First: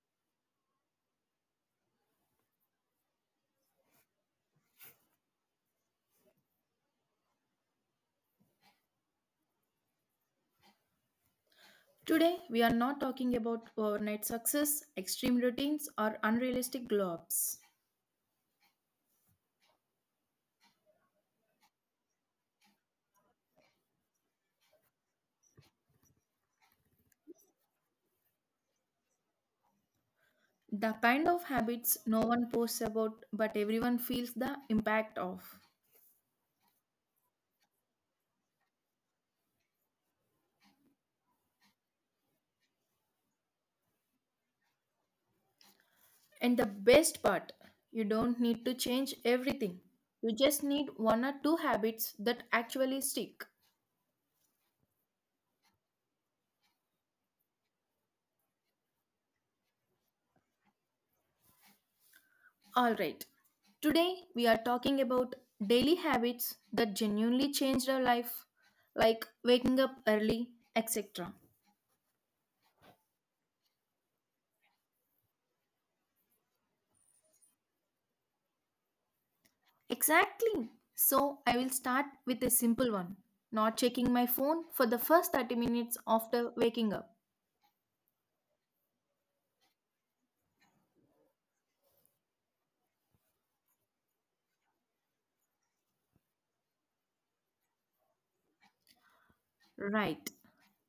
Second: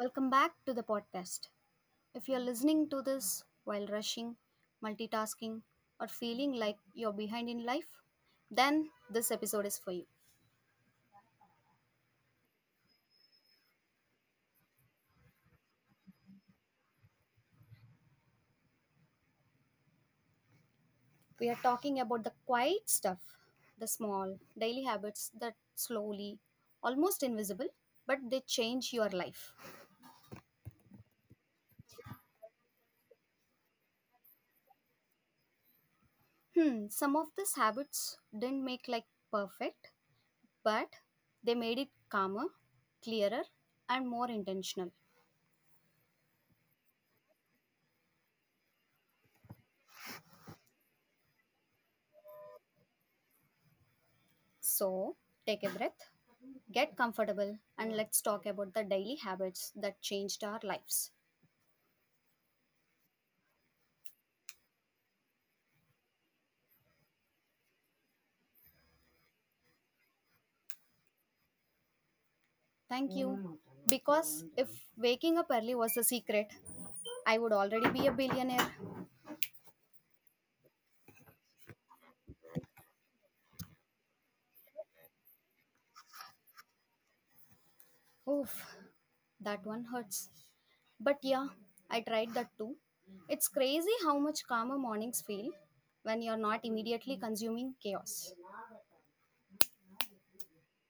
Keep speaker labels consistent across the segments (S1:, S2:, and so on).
S1: Welcome back to the podcast. If you're listening to this while rushing, multitasking, or feeling like you're behind in life, then this episode is for you.
S2: Today, we are not talking about overnight success, extreme routines, or unrealistic glow ups.
S1: We are talking about the quiet stuff, the small, daily habits that slowly, almost invisible, but they change your life.
S2: The kind of habits no one posts about but everyone feels the impact of.
S1: Some of these habits didn't make perfect, but they made it calmer, clearer, and more intentional.
S2: And the best part, you don't need to change everything. You just need one or two habits that actually stick.
S1: So, take a breath. Get comfortable and let's talk about the daily habits that changed our lives.
S2: Alright, today we are talking about daily habits that genuinely changed our life, like waking up early, etc.
S1: Thank you. Because if waking up early was the secret, I would already be a billionaire.
S2: Exactly. So I will start with a simple one. Not checking my phone for the first 30 minutes after waking up.
S1: Oof, that one hurts. But yeah, I tried that too. It's crazy how much calmer mornings feel when you're not immediately consuming chaos.
S2: Right.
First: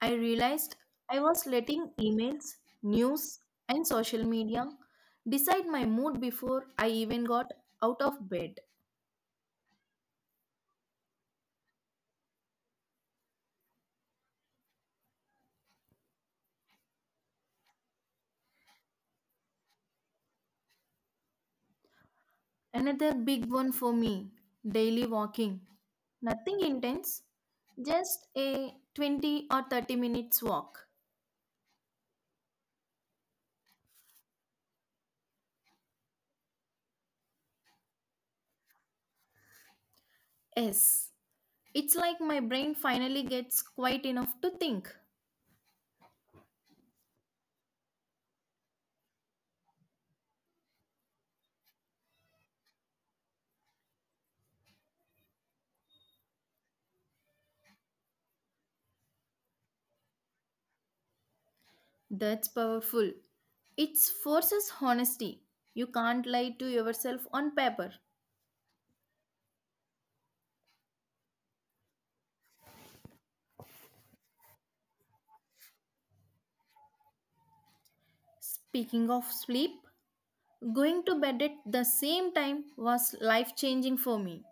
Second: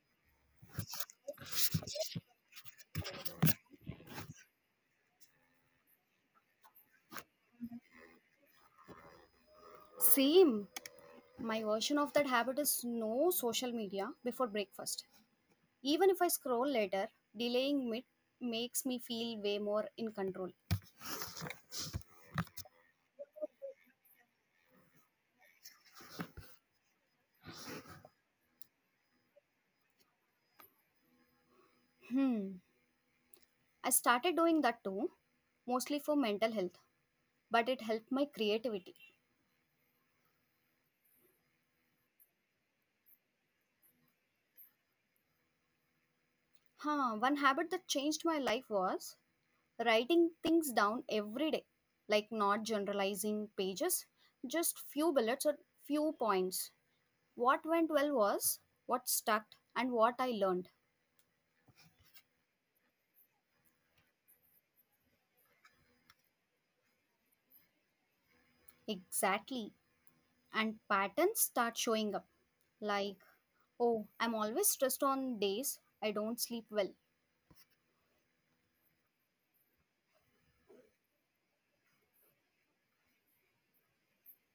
S2: I realized I was letting emails, news, and social media decide my mood before I even got out of bed.
S1: Same. My version of that habit is no social media before breakfast. Even if I scroll later, delaying it makes me feel way more in control.
S2: Another big one for me, daily walking. Nothing intense, just a 20 or 30 minutes walk.
S1: Hmm. I started doing that too, mostly for mental health, but it helped my creativity.
S2: Yes, it's like my brain finally gets quiet enough to think.
S1: One habit that changed my life was writing things down every day, like not generalizing pages, just few bullets or few points. What went well was what stuck and what I learned.
S2: That's powerful. It forces honesty. You can't lie to yourself on paper.
S1: Exactly. And patterns start showing up, like, oh, I'm always stressed on days I don't sleep well.
S2: Speaking of sleep, going to bed at the same time was life changing for me.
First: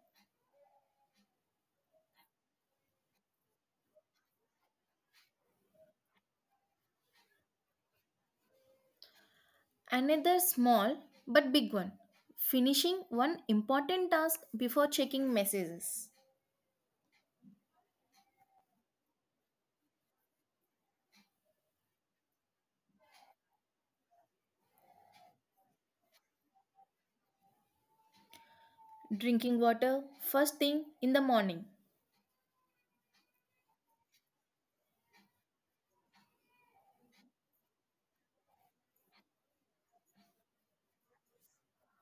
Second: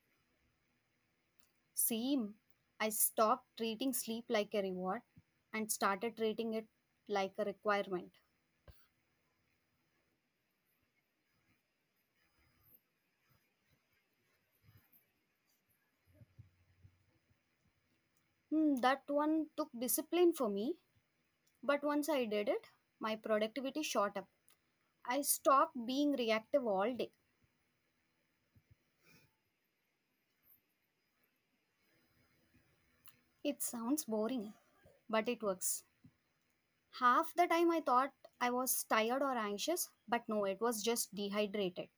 S1: Same. I stopped treating sleep like a reward and started treating it like a requirement.
S2: Another small but big one, finishing one important task before checking messages.
S1: That one took discipline for me, but once I did it, my productivity shot up. I stopped being reactive all day.
S2: Drinking water first thing in the morning.
S1: It sounds boring, but it works. Half the time I thought I was tired or anxious, but no, it was just dehydrated.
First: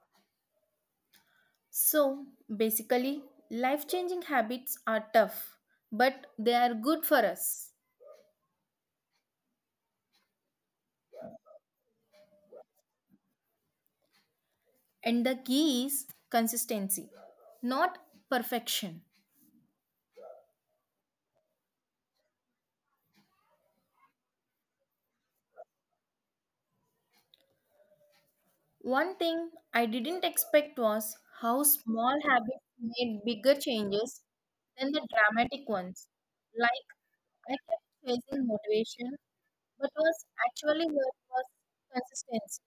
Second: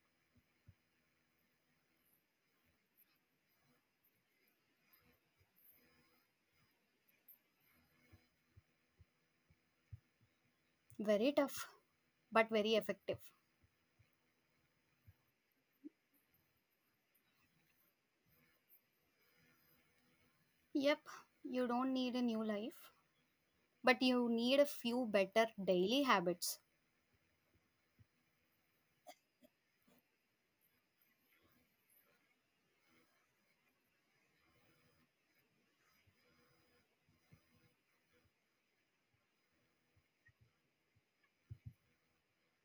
S2: So basically, life changing habits are tough, but they are good for us.
S1: Very tough, but very effective.
S2: And the key is consistency, not perfection.
S1: Yep, you don't need a new life, but you need a few better daily habits.
S2: One thing I didn't expect was how small habits made bigger changes than the dramatic ones. Like, I kept chasing motivation, but was actually what was consistency.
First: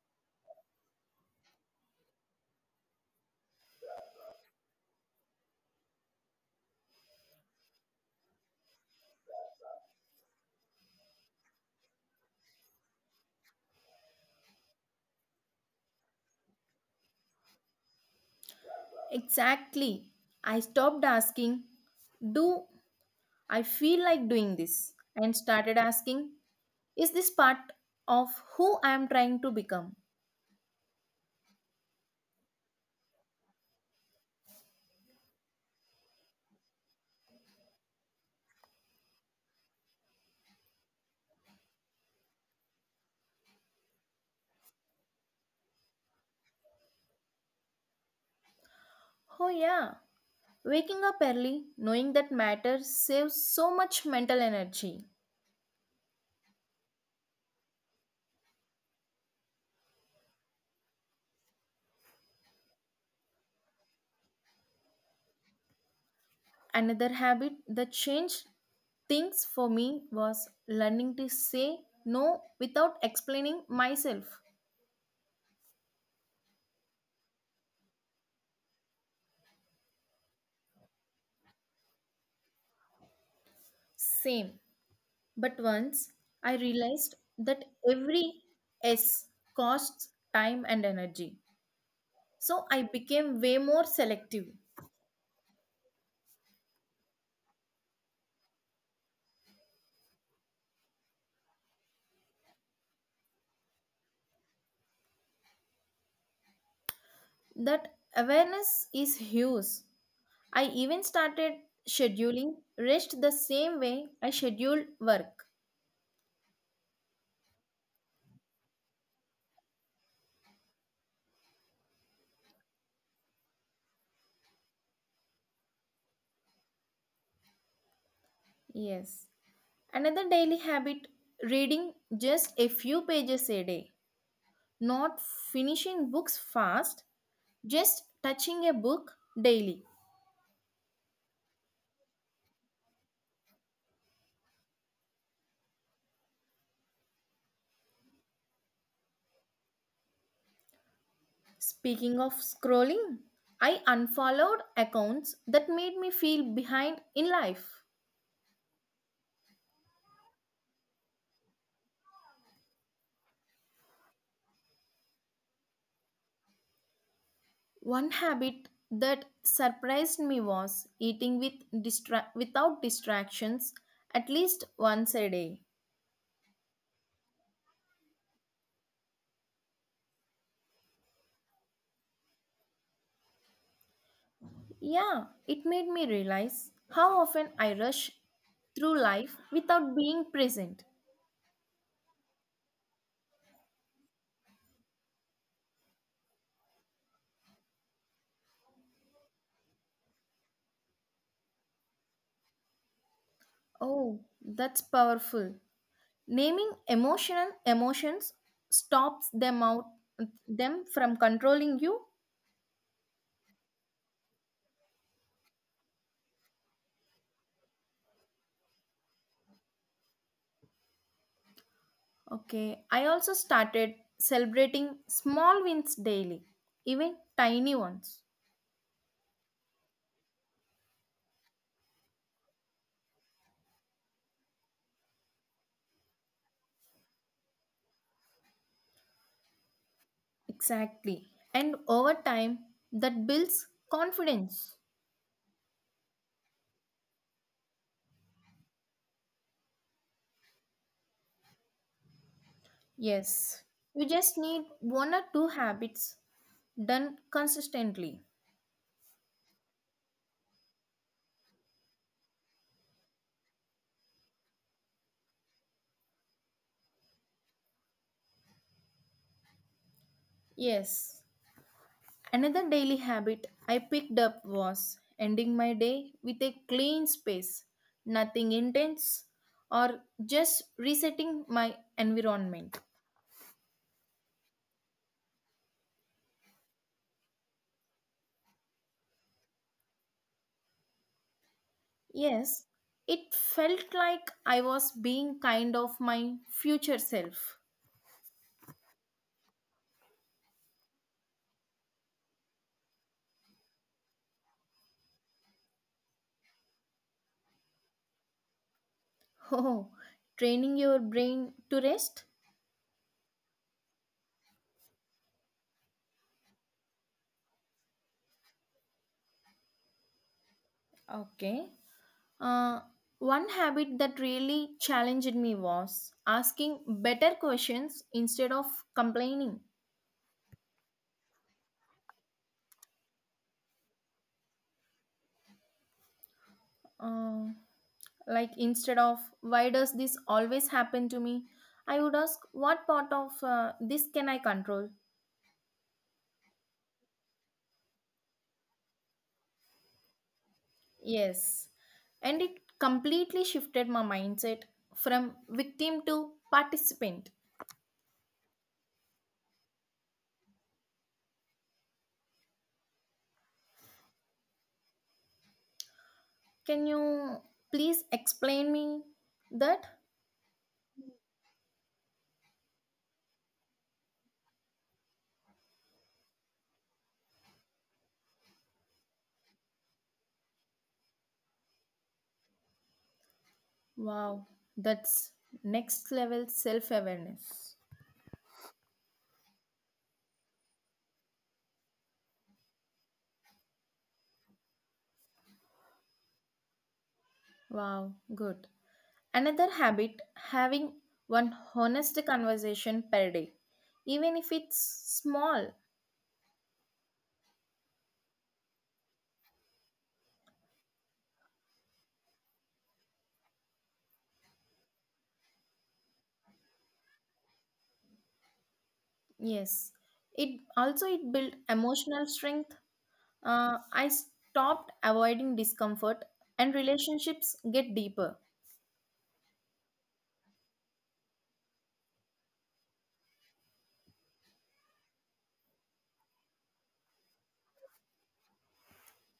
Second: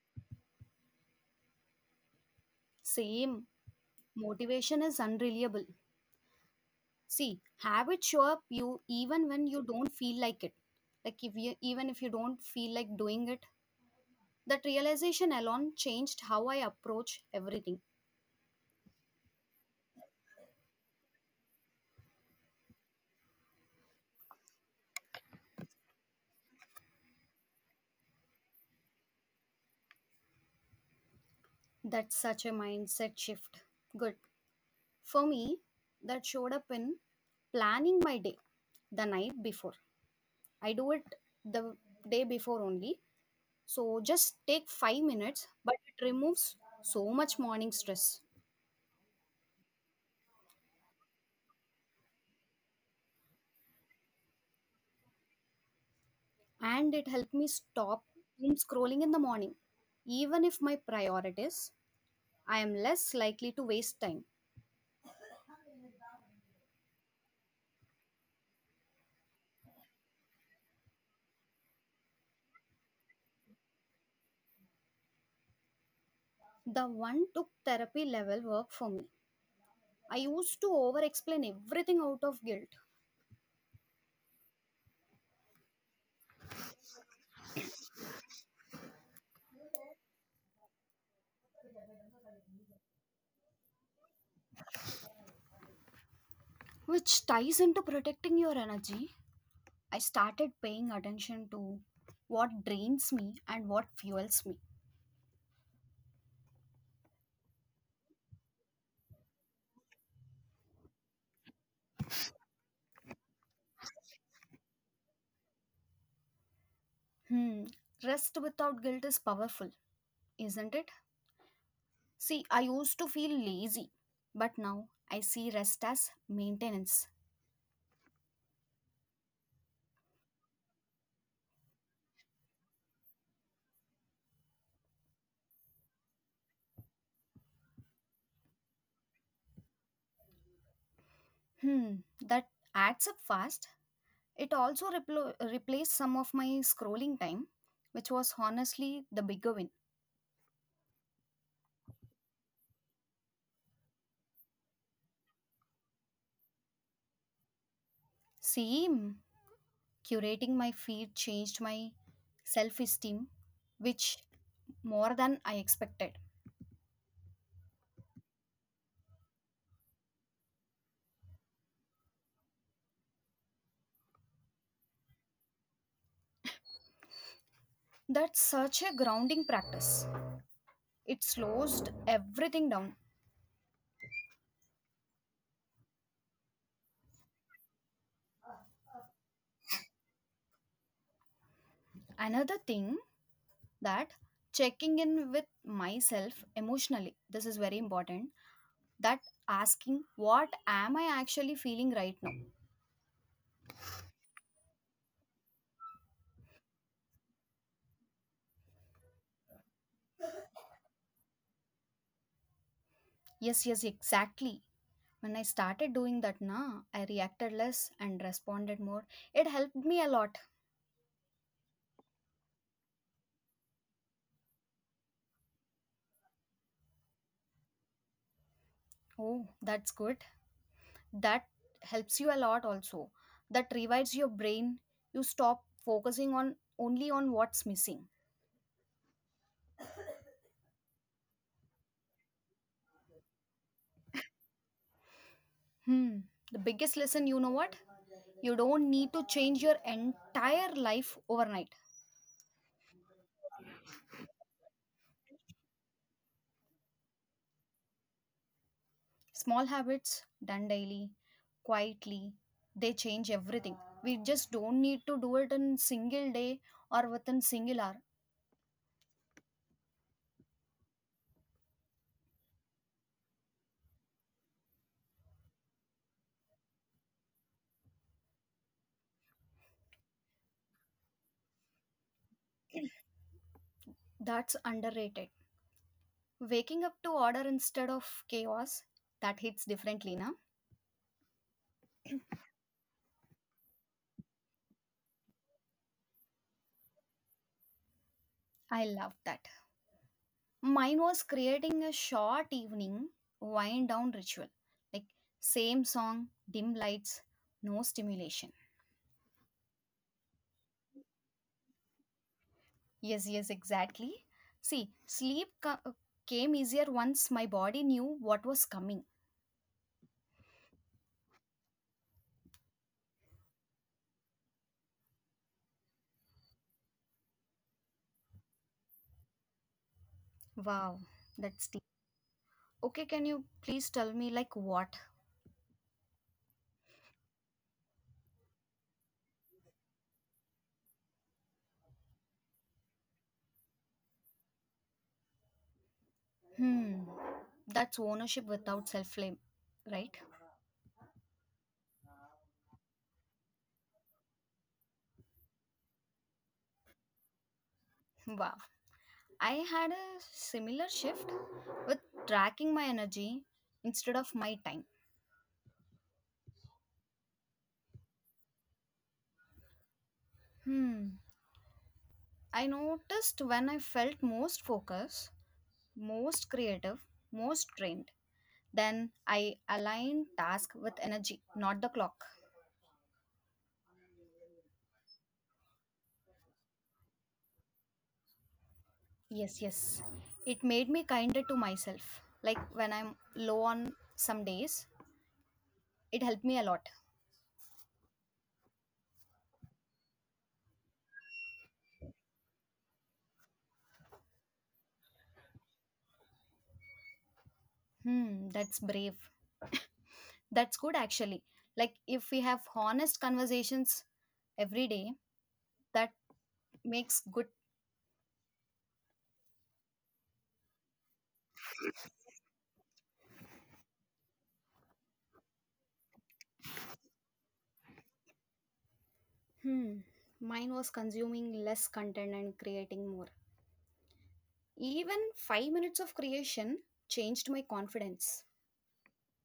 S1: Same, motivation is unreliable. See, habits show up you even when you don't feel like it. Like if you, even if you don't feel like doing it, that realization alone changed how I approach everything.
S2: Exactly. I stopped asking, do I feel like doing this, and started asking, is this part of who I am trying to become?
S1: That's such a mindset shift. Good. For me, that showed up in planning my day the night before. I do it the day before only. So just take 5 minutes, but it removes so much morning stress.
S2: Oh, yeah. Waking up early, knowing that matters, saves so much mental energy.
S1: And it helped me stop doom scrolling in the morning. Even if my priorities, I am less likely to waste time.
S2: Another habit that changed things for me was learning to say no without explaining myself.
S1: The one took therapy level work for me. I used to over explain everything out of guilt,
S2: Same. But once I realized that every S costs time and energy. So I became way more selective.
S1: which ties into protecting your energy. I started paying attention to what drains me and what fuels me.
S2: That awareness is huge. I even started scheduling rest the same way I scheduled work.
S1: Hmm, rest without guilt is powerful, isn't it? See, I used to feel lazy, but now I see rest as maintenance.
S2: Yes. Another daily habit, reading just a few pages a day. Not finishing books fast, just touching a book daily.
S1: Hmm, that adds up fast. It also replaced some of my scrolling time, which was honestly the bigger win.
S2: Speaking of scrolling, I unfollowed accounts that made me feel behind in life.
S1: See, mm, curating my feed changed my self esteem, which more than I expected.
S2: One habit that surprised me was eating with without distractions at least once a day.
S1: That's such a grounding practice. It slows everything down.
S2: Yeah, it made me realize how often I rush through life without being present.
S1: Another thing that checking in with myself emotionally, this is very important, that asking what am I actually feeling right now?
S2: Oh, that's powerful. Naming emotional emotions stops them out them from controlling you.
S1: Yes, yes, exactly. When I started doing that na, I reacted less and responded more. It helped me a lot.
S2: Okay, I also started celebrating small wins daily, even tiny ones.
S1: Oh, that's good. That helps you a lot also. That revives your brain. You stop focusing on only on what's missing.
S2: Exactly. And over time, that builds confidence.
S1: hmm the biggest lesson, you know what, you don't need to change your entire life overnight.
S2: Yes. You just need one or two habits done consistently.
S1: Small habits done daily, quietly, they change everything. We just don't need to do it in single day or within single hour.
S2: Yes. Another daily habit I picked up was ending my day with a clean space, nothing intense, or just resetting my environment.
S1: That's underrated. Waking up to order instead of chaos, that hits differently, na?
S2: Yes, it felt like I was being kind of my future self.
S1: I love that. Mine was creating a short evening wind down ritual. Like same song, dim lights, no stimulation.
S2: Oh, training your brain to rest?
S1: Yes, yes, exactly. See, came easier once my body knew what was coming.
S2: Okay. Uh, one habit that really challenged me was asking better questions instead of complaining.
S1: Wow, that's deep. Okay, can you please tell me, like, what?
S2: Uh, like, instead of why does this always happen to me, I would ask what part of this can I control?
S1: Hmm, that's ownership without self blame, right?
S2: Yes. And it completely shifted my mindset from victim to participant.
S1: Wow, I had a similar shift with tracking my energy instead of my time.
S2: Can you please explain me that?
S1: Hmm, I noticed when I felt most focused, most creative, most trained, then I aligned task with energy, not the clock.
S2: Wow, that's next level self awareness.
S1: Yes, yes. It made me kinder to myself. Like when I'm low on some days, it helped me a lot.
S2: Wow, good. Another habit, having one honest conversation per day, even if it's small.
S1: That's brave. That's good actually. Like if we have honest conversations every day, that makes good.
S2: Yes, it also it built emotional strength. I stopped avoiding discomfort, and relationships get deeper.
S1: Hmm. Mine was consuming less content and creating more. Even 5 minutes of creation changed my confidence.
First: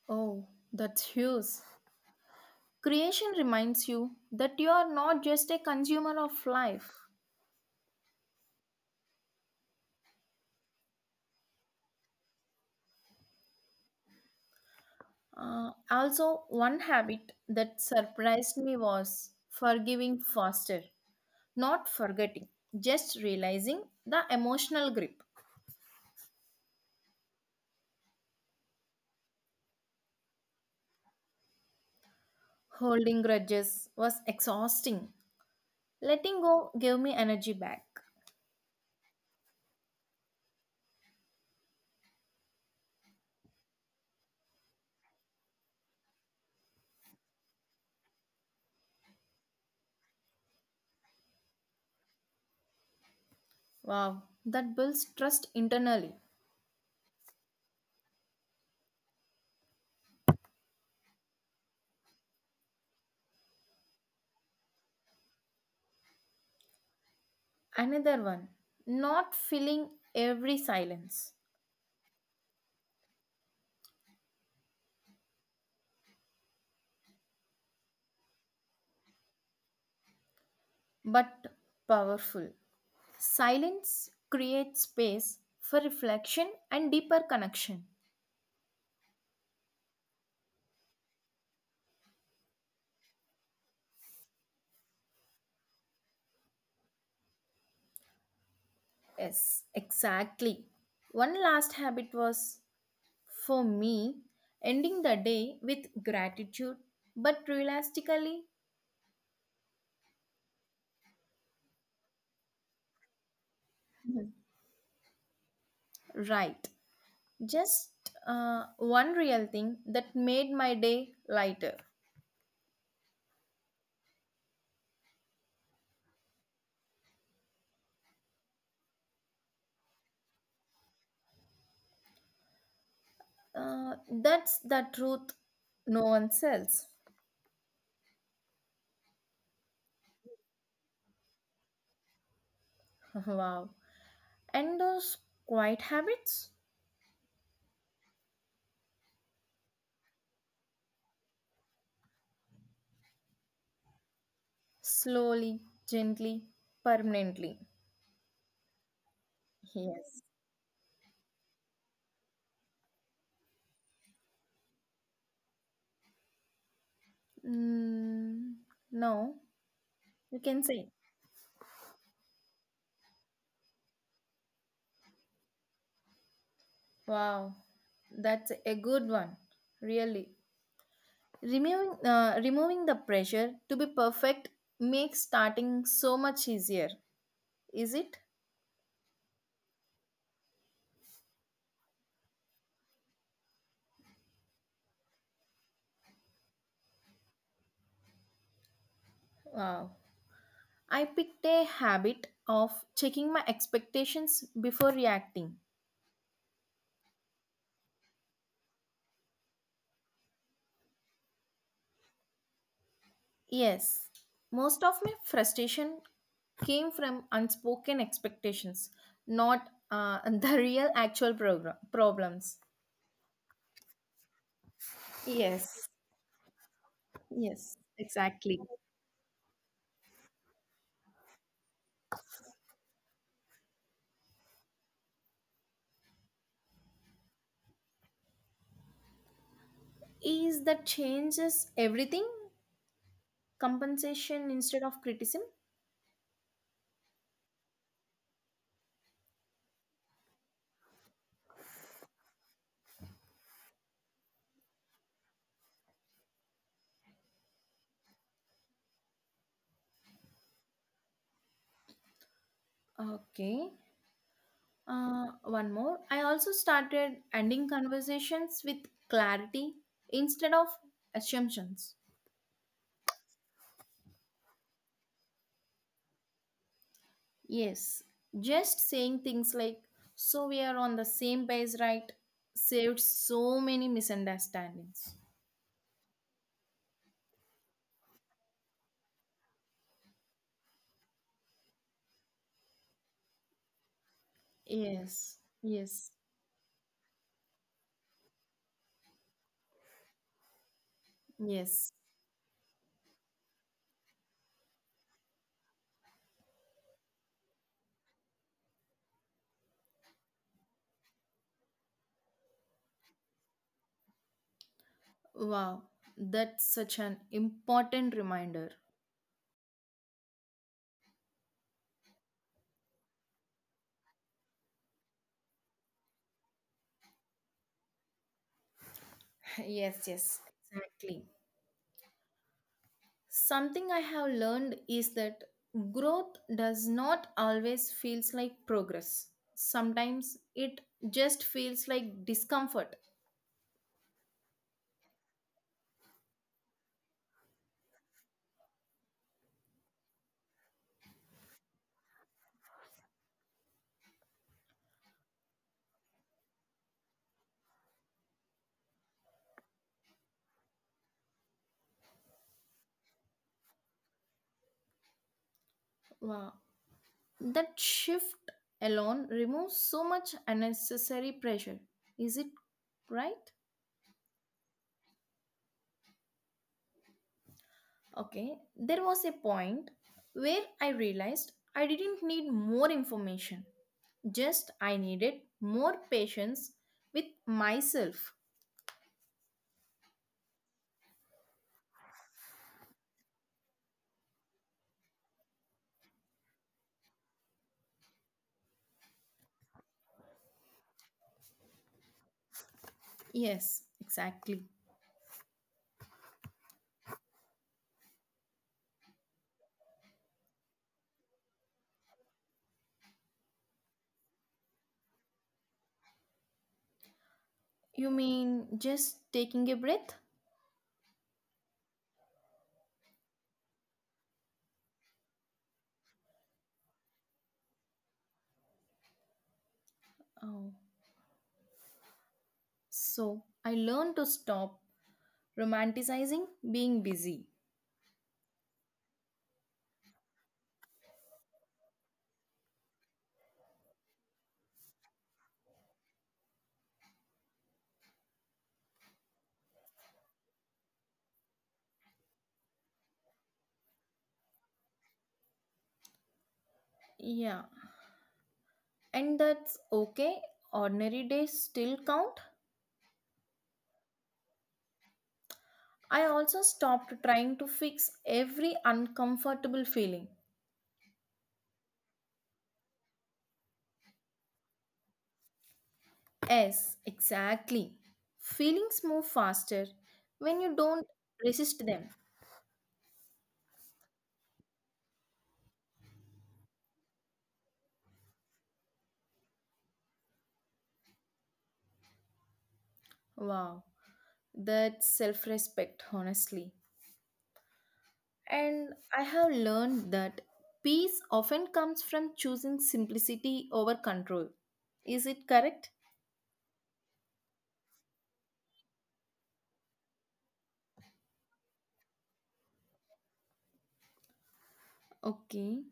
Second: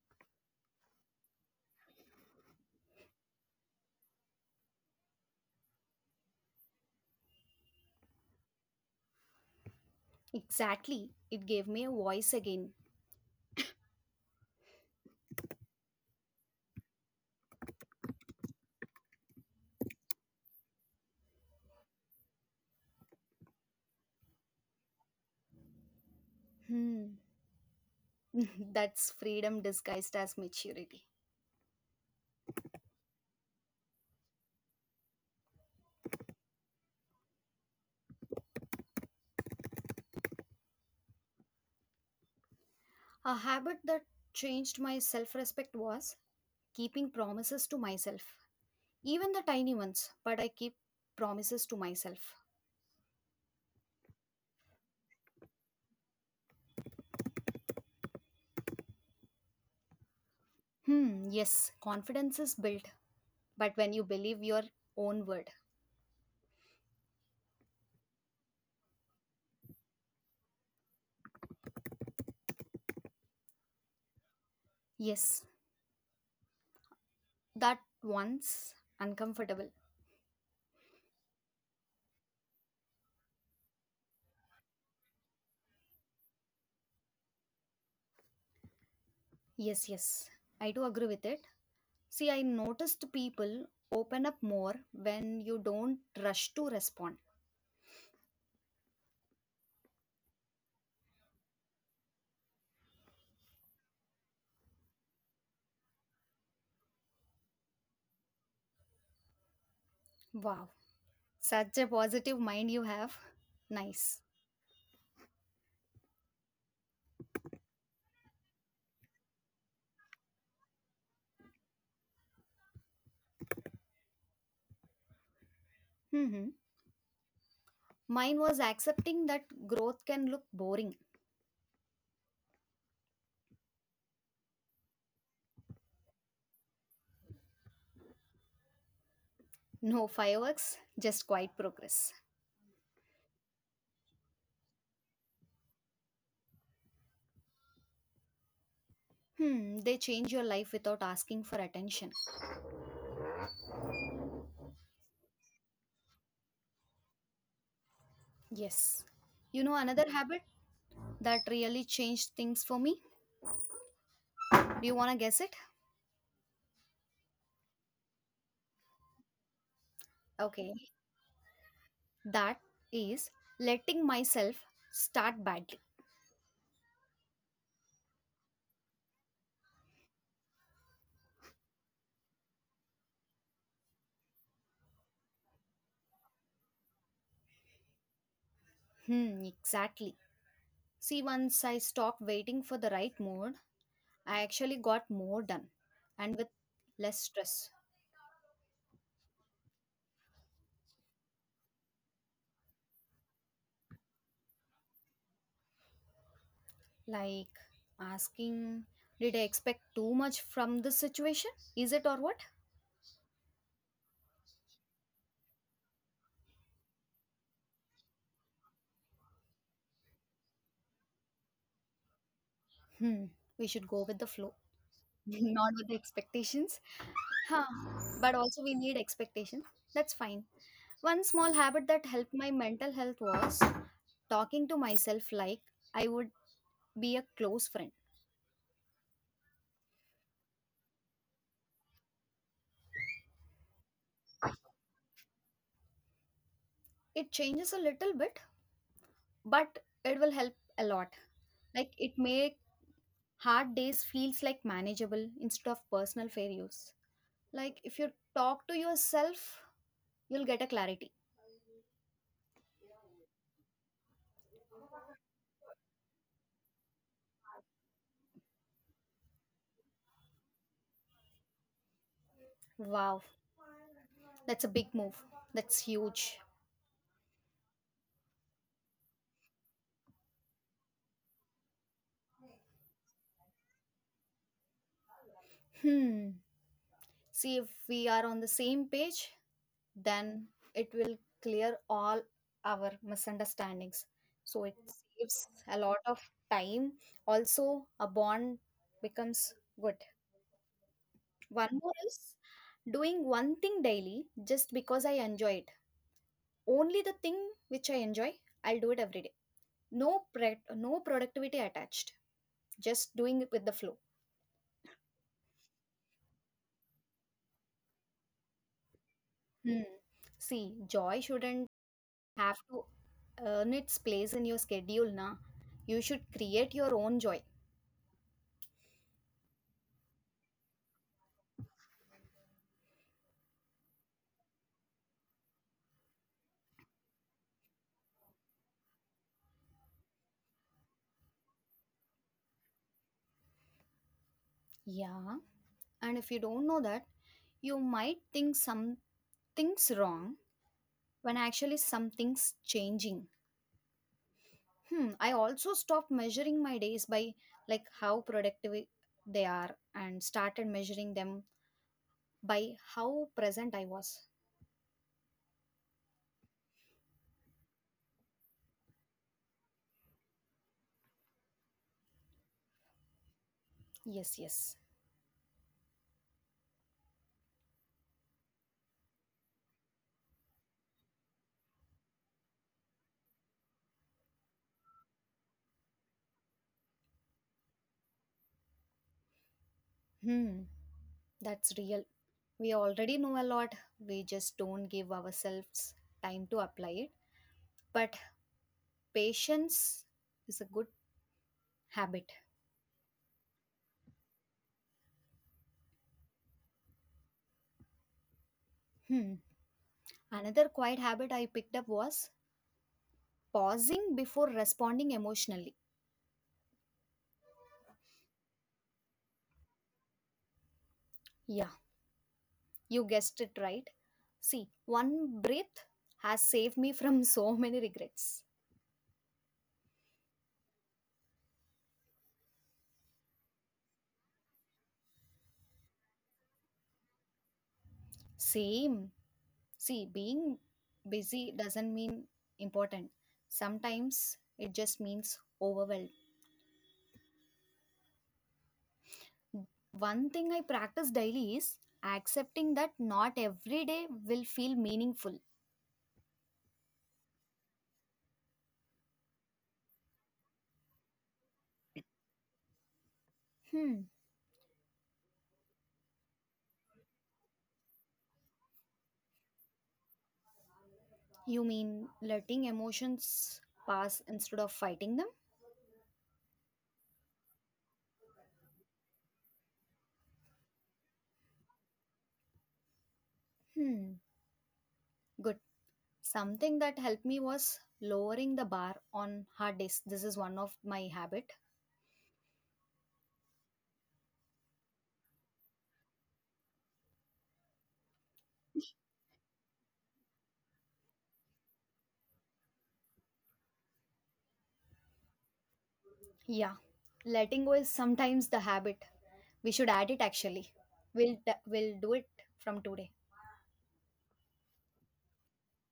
S2: Oh, that's huge. Creation reminds you that you are not just a consumer of life.
S1: Exactly. It gave me a voice again.
S2: Also, one habit that surprised me was forgiving faster, not forgetting, just realizing the emotional grip.
S1: Hmm. That's freedom disguised as maturity.
S2: Holding grudges was exhausting. Letting go gave me energy back.
S1: A habit that changed my self respect was keeping promises to myself. Even the tiny ones, but I keep promises to myself.
S2: Wow, that builds trust internally.
S1: Hmm, yes, confidence is built, but when you believe your own word.
S2: Another one, not filling every silence,
S1: Yes, that once uncomfortable.
S2: but powerful. Silence creates space for reflection and deeper connection.
S1: Yes, yes, I do agree with it. See, I noticed people open up more when you don't rush to respond.
S2: Yes, exactly. One last habit was for me ending the day with gratitude, but realistically,
S1: Wow, such a positive mind you have. Nice.
S2: mhm, right. Just uh, one real thing that made my day lighter.
S1: Mm-hmm. Mine was accepting that growth can look boring.
S2: Uh, that's the truth no one sells.
S1: No fireworks, just quiet progress.
S2: Wow. And those quiet habits?
S1: They change your life without asking for attention.
S2: Slowly, gently, permanently.
S1: Yes. You know another
S2: Yes.
S1: habit that really changed things for me? Do you want to guess it?
S2: Mm, no, you can
S1: Okay.
S2: say.
S1: That is letting myself start badly.
S2: Wow, that's a good one, really. Removing the pressure to be perfect makes starting so much easier, is it?
S1: Exactly. See, once I stopped waiting for the right mood, I actually got more done and with less stress.
S2: Wow. I picked a habit of checking my expectations before reacting.
S1: Like asking, did I expect too much from this situation? Is it or what?
S2: Yes, most of my frustration came from unspoken expectations, not the real actual program problems.
S1: Hmm, we should go with the flow, not
S2: Yes,
S1: with the expectations. Huh,
S2: yes,
S1: but
S2: exactly.
S1: also we need expectation. That's fine. One small habit that helped my mental health was talking to myself like I would be a close friend.
S2: Is that changes everything, compensation instead of criticism?
S1: It changes a little bit, but it will help a lot. Like it make hard days feels like manageable instead of personal failures. Like if you talk to yourself, you'll get a clarity.
S2: Okay, one more, I also started ending conversations with clarity instead of assumptions.
S1: Wow, that's a big move. That's huge.
S2: Yes, just saying things like, so we are on the same page, right, saved so many misunderstandings.
S1: Hmm. See if we are on the same page, then it will clear all our misunderstandings, so it
S2: Yes,
S1: saves a lot
S2: yes,
S1: of time. Also a bond becomes good. One
S2: yes.
S1: more is doing one thing daily just because I enjoy it. Only the thing which I enjoy, I'll do it every day. No productivity attached, just doing it with the flow.
S2: Wow, that's such an important reminder.
S1: Hmm. See, joy shouldn't have to earn its place in your schedule, na? You should create your own joy.
S2: Yes, yes, exactly. Something I have learned is that growth does not always feels like progress. Sometimes it just feels like discomfort.
S1: Yeah. And if you don't know that, you might think something's wrong when actually something's changing. Hmm, I also stopped measuring my days by like how productive they are and started measuring them by how present I was.
S2: Wow. That shift alone removes so much unnecessary pressure. Is it right?
S1: Yes, yes.
S2: Okay. There was a point where I realized I didn't need more information. Just I needed more patience with myself.
S1: Hmm, that's real. We already know a lot. We just don't give ourselves time to apply it. But patience is a good habit.
S2: Yes, exactly.
S1: Hmm. Another quiet habit I picked up was pausing before responding emotionally.
S2: You mean just taking a breath?
S1: Yeah, you guessed it right. See, one breath has saved me from so many regrets.
S2: Oh, so I learned to stop romanticizing being busy.
S1: Same. See, being busy doesn't mean important. Sometimes it just means overwhelmed. One thing I practice daily is accepting that not every day will feel meaningful.
S2: Yeah, and that's okay. Ordinary days still count.
S1: Hmm.
S2: I also stopped trying to fix every uncomfortable feeling.
S1: You mean letting emotions pass instead of fighting them?
S2: Yes, exactly. Feelings move faster when you don't resist them.
S1: Hmm. Good. Something that helped me was lowering the bar on hard days, this is one of my habit.
S2: Wow, that's self respect, honestly. And I have learned that peace often comes from choosing simplicity over control. Is it correct?
S1: Yeah, letting go is sometimes the habit we should add it actually. We'll we'll do it from today.
S2: Okay.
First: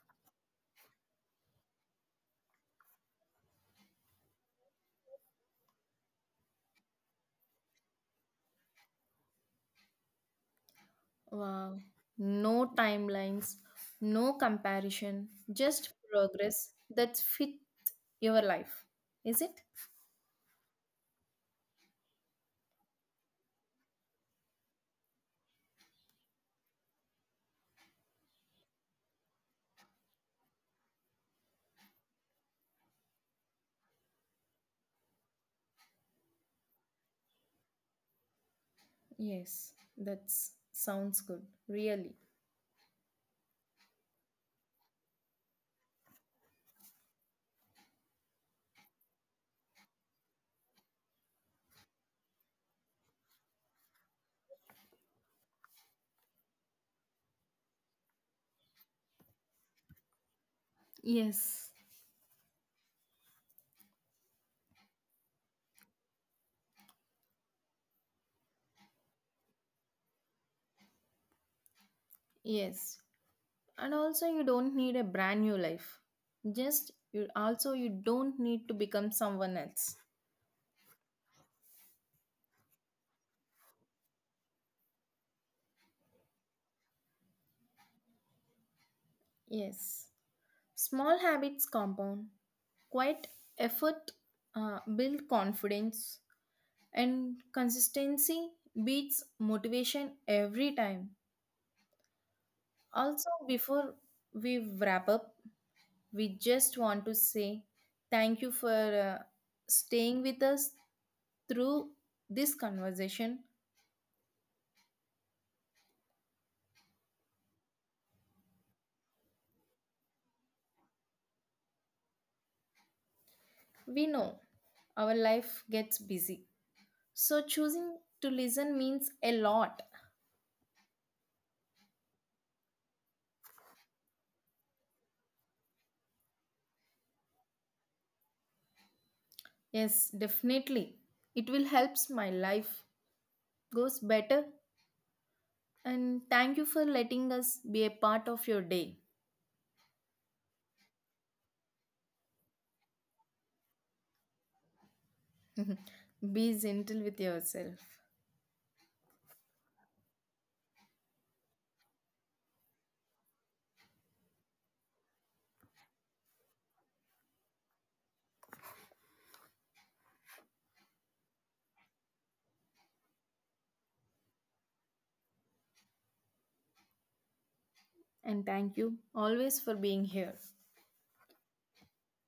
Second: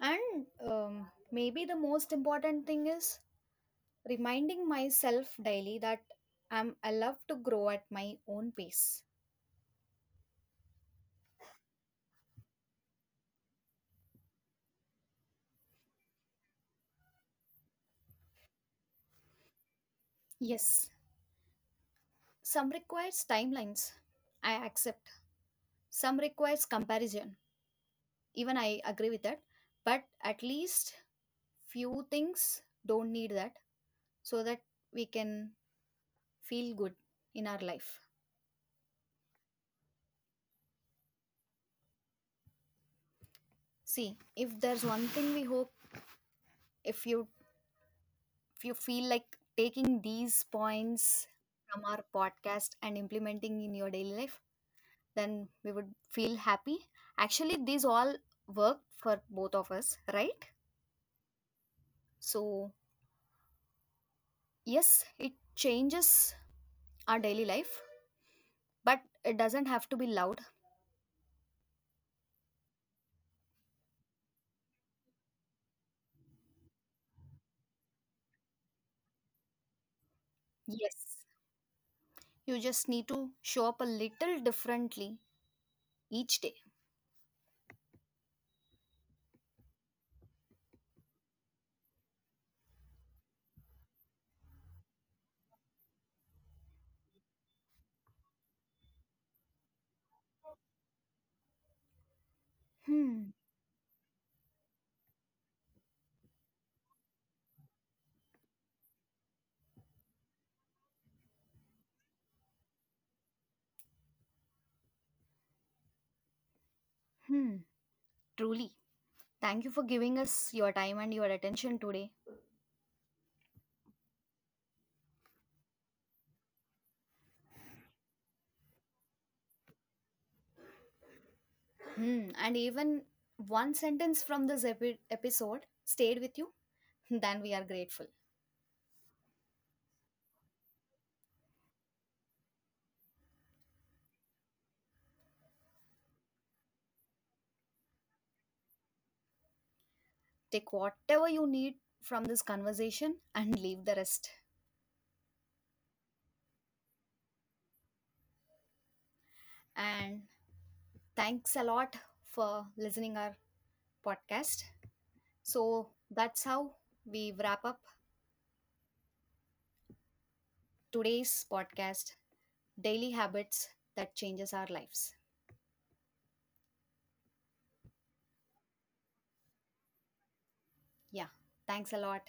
S1: And maybe the most important thing is reminding myself daily that I'm allowed to grow at my own pace.
S2: Wow. No timelines, no comparison, just progress that fits your life. Is it?
S1: Yes, some requires timelines, I accept. Some requires comparison, even I agree with that. But at least few things don't need that, so that we can feel good in our life.
S2: Yes, that sounds good. Really.
S1: See, if there's one thing we hope, if you, if you feel like taking these points from our podcast and implementing in your daily life, then we would feel happy. Actually these all work for both of us, right?
S2: Yes.
S1: So yes, it changes our daily life, but it doesn't have to be loud.
S2: Yes. And also you don't need a brand new life. Just you also you don't need to become someone else.
S1: Yes, you just need to show up a little differently each day.
S2: Yes. Small habits compound. Quiet effort build confidence, and consistency beats motivation every time.
S1: Hmm,
S2: Also, before we wrap up, we just want to say thank you for staying with us through this conversation.
S1: hmm, truly. Thank you for giving us your time and your attention today.
S2: We know our life gets busy, so choosing to listen means a lot.
S1: Hmm, and even one sentence from this episode stayed with you, then we are grateful.
S2: Yes, definitely. It will helps my life goes better. And thank you for letting us be a part of your day.
S1: Take whatever you need from this conversation and leave the rest.
S2: Be gentle with yourself.
S1: And thanks a lot for listening our podcast. So that's how we wrap up today's podcast, Daily Habits that Changes Our Lives.
S2: And thank you always for being here.
S1: Yeah, thanks a lot.